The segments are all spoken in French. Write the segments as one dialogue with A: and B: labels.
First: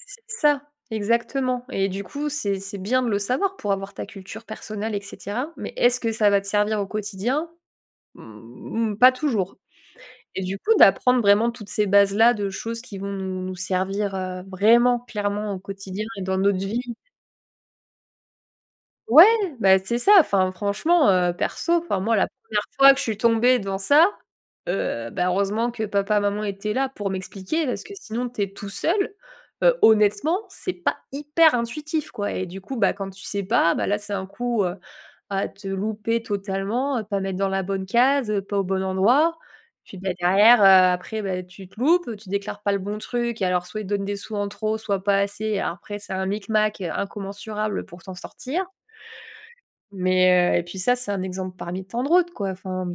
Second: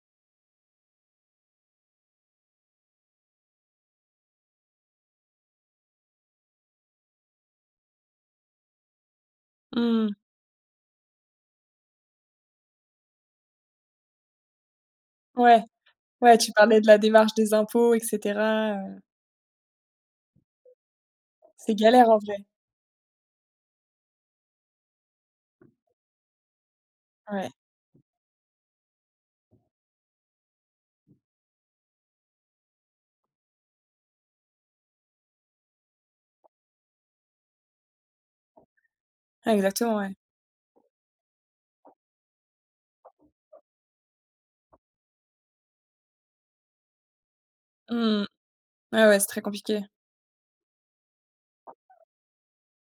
A: C'est ça, exactement, et du coup, c'est c'est bien de le savoir pour avoir ta culture personnelle, et cetera, mais est ce que ça va te servir au quotidien? Mmh, pas toujours,
B: Mmh.
A: et du coup, d'apprendre vraiment toutes ces bases là, de choses qui vont nous nous servir, heu, vraiment clairement au
B: Ouais.
A: quotidien et
B: Ouais,
A: dans
B: tu
A: notre vie
B: parlais de la démarche des impôts, et cetera, heu
A: Ouais, bah, c'est ça. Enfin franchement, heu, perso,
B: C'est
A: enfin
B: galère,
A: moi,
B: en
A: la
B: vrai.
A: première fois que je suis tombée dans ça, heu, bah, heureusement que papa, maman étaient là pour
B: Ouais.
A: m'expliquer parce que sinon, tu es tout seul. Heu, honnêtement, c'est pas hyper intuitif, quoi, et du coup, bah, quand tu sais pas, bah là, c'est un coup, heu, à te louper totalement, à pas mettre dans la bonne case, heu, pas au bon endroit.
B: Exactement,
A: Puis, bah,
B: ouais.
A: derrière, heu, après, bah, tu te loupes, tu déclares pas le bon truc et alors soit il te donne des sous en trop, soit pas assez. Alors, après, c'est un micmac incommensurable pour t'en
B: Mmh.
A: sortir
B: Ouais, ouais, c'est très compliqué.
A: mais heu, et puis ça, c'est un exemple parmi tant de route, quoi, enfin.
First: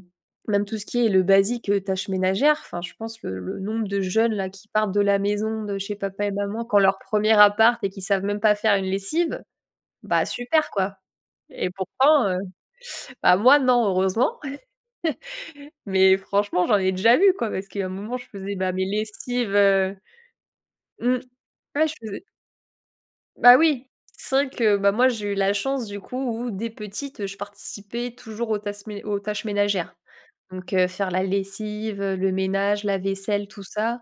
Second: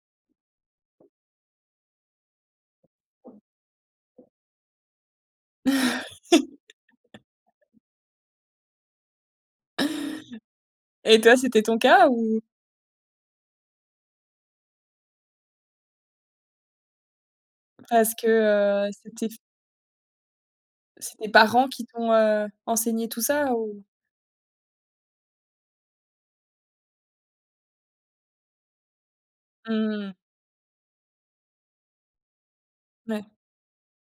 A: Même tout ce qui est le basique, heu, tâches ménagères. Enfin, je pense le le nombre de jeunes, là, qui partent de la maison de chez papa et maman quand leur premier appart et qui savent même pas faire une lessive. Bah, super, quoi,
B: Et toi, c'était
A: et
B: ton cas,
A: pourtant, heu
B: ou
A: bah, moi non, heureusement. Mais franchement, j'en ai déjà vu, quoi. Parce qu'il y a un
B: Parce
A: moment,
B: que,
A: je faisais, bah, mes
B: heu, cétait f
A: lessives, heu,
B: C'est
A: mmh.
B: tes parents qui
A: Ouais, je
B: t'ont,
A: faisais
B: heu, enseigné tout ça,
A: Bah
B: ou?
A: oui. C'est vrai que, bah, moi j'ai eu la chance du coup où, dès petite, heu, je participais toujours aux tasses mé aux tâches ménagères,
B: Mmh.
A: donc heu, faire la lessive, heu, le ménage, la
B: Ouais.
A: vaisselle, tout ça,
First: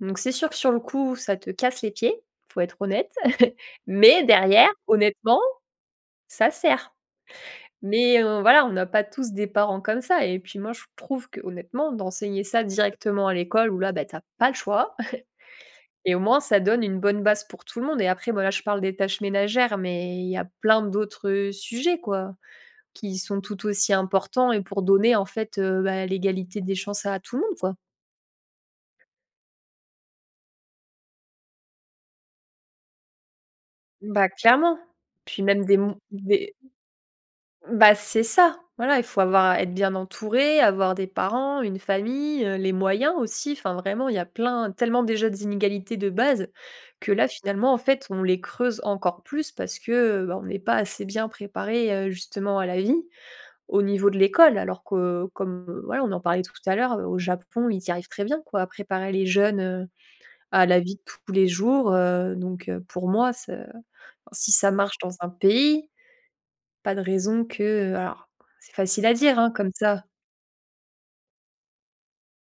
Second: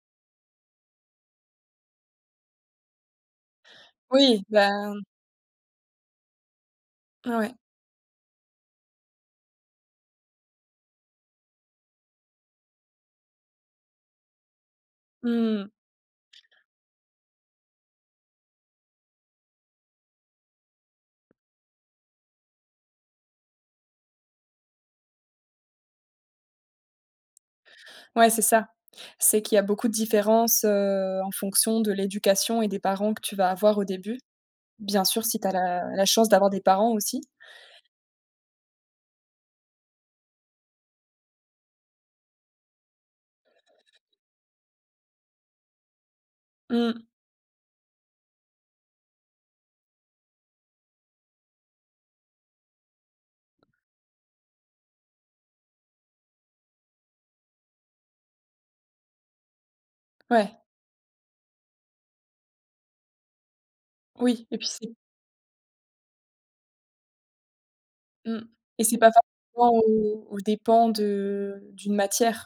A: donc c'est sûr que sur le coup, ça te casse les pieds, il faut être honnête. Mais
B: Oui,
A: derrière,
B: ben.
A: honnêtement, ça sert,
B: Ah ouais?
A: mais heu, voilà, on n'a pas tous des parents comme ça, et puis moi, je trouve que, honnêtement, d'enseigner ça directement à l'école, où là, tu as pas le choix
B: Mmh.
A: et au moins ça donne une bonne base pour tout le monde, et après, voilà, je parle des tâches ménagères, mais il y a plein d'autres, heu, sujets, quoi, qui sont tout aussi importants, et pour donner, en fait, heu, ben l'égalité des chances à tout le monde, quoi.
B: Ouais, c'est ça. C'est qu'il y a beaucoup de différences, heu, en fonction de l'éducation, et des parents que tu vas avoir au début.
A: Bah, clairement,
B: Bien sûr, si
A: puis
B: tu as
A: même des
B: la
A: mon
B: la chance d'avoir
A: des
B: des parents aussi.
A: Ben c'est ça. Voilà, il faut avoir être bien entouré, avoir des parents, une famille, heu, les moyens aussi. Enfin, vraiment, il y a plein, tellement déjà d'inégalités de base
B: Mmh.
A: que là, finalement, en fait, on les creuse encore plus parce que, heu, ben, on est pas assez bien préparé, heu, justement à la vie, au niveau de l'école. Alors que comme, voilà, on en parlait tout à l'heure, heu, au Japon, ils y arrivent très bien, quoi, à préparer les jeunes, heu,
B: Ouais.
A: à la vie de tous les jours, heu, donc heu, pour moi, ce
B: Oui,
A: si
B: et puis
A: ça
B: c'est
A: marche dans un pays, pas de raison que alors
B: Mmh,
A: c'est
B: et c'est
A: facile
B: pas
A: à dire, hein, comme
B: parfois
A: ça.
B: aux aux dépens de d'une matière.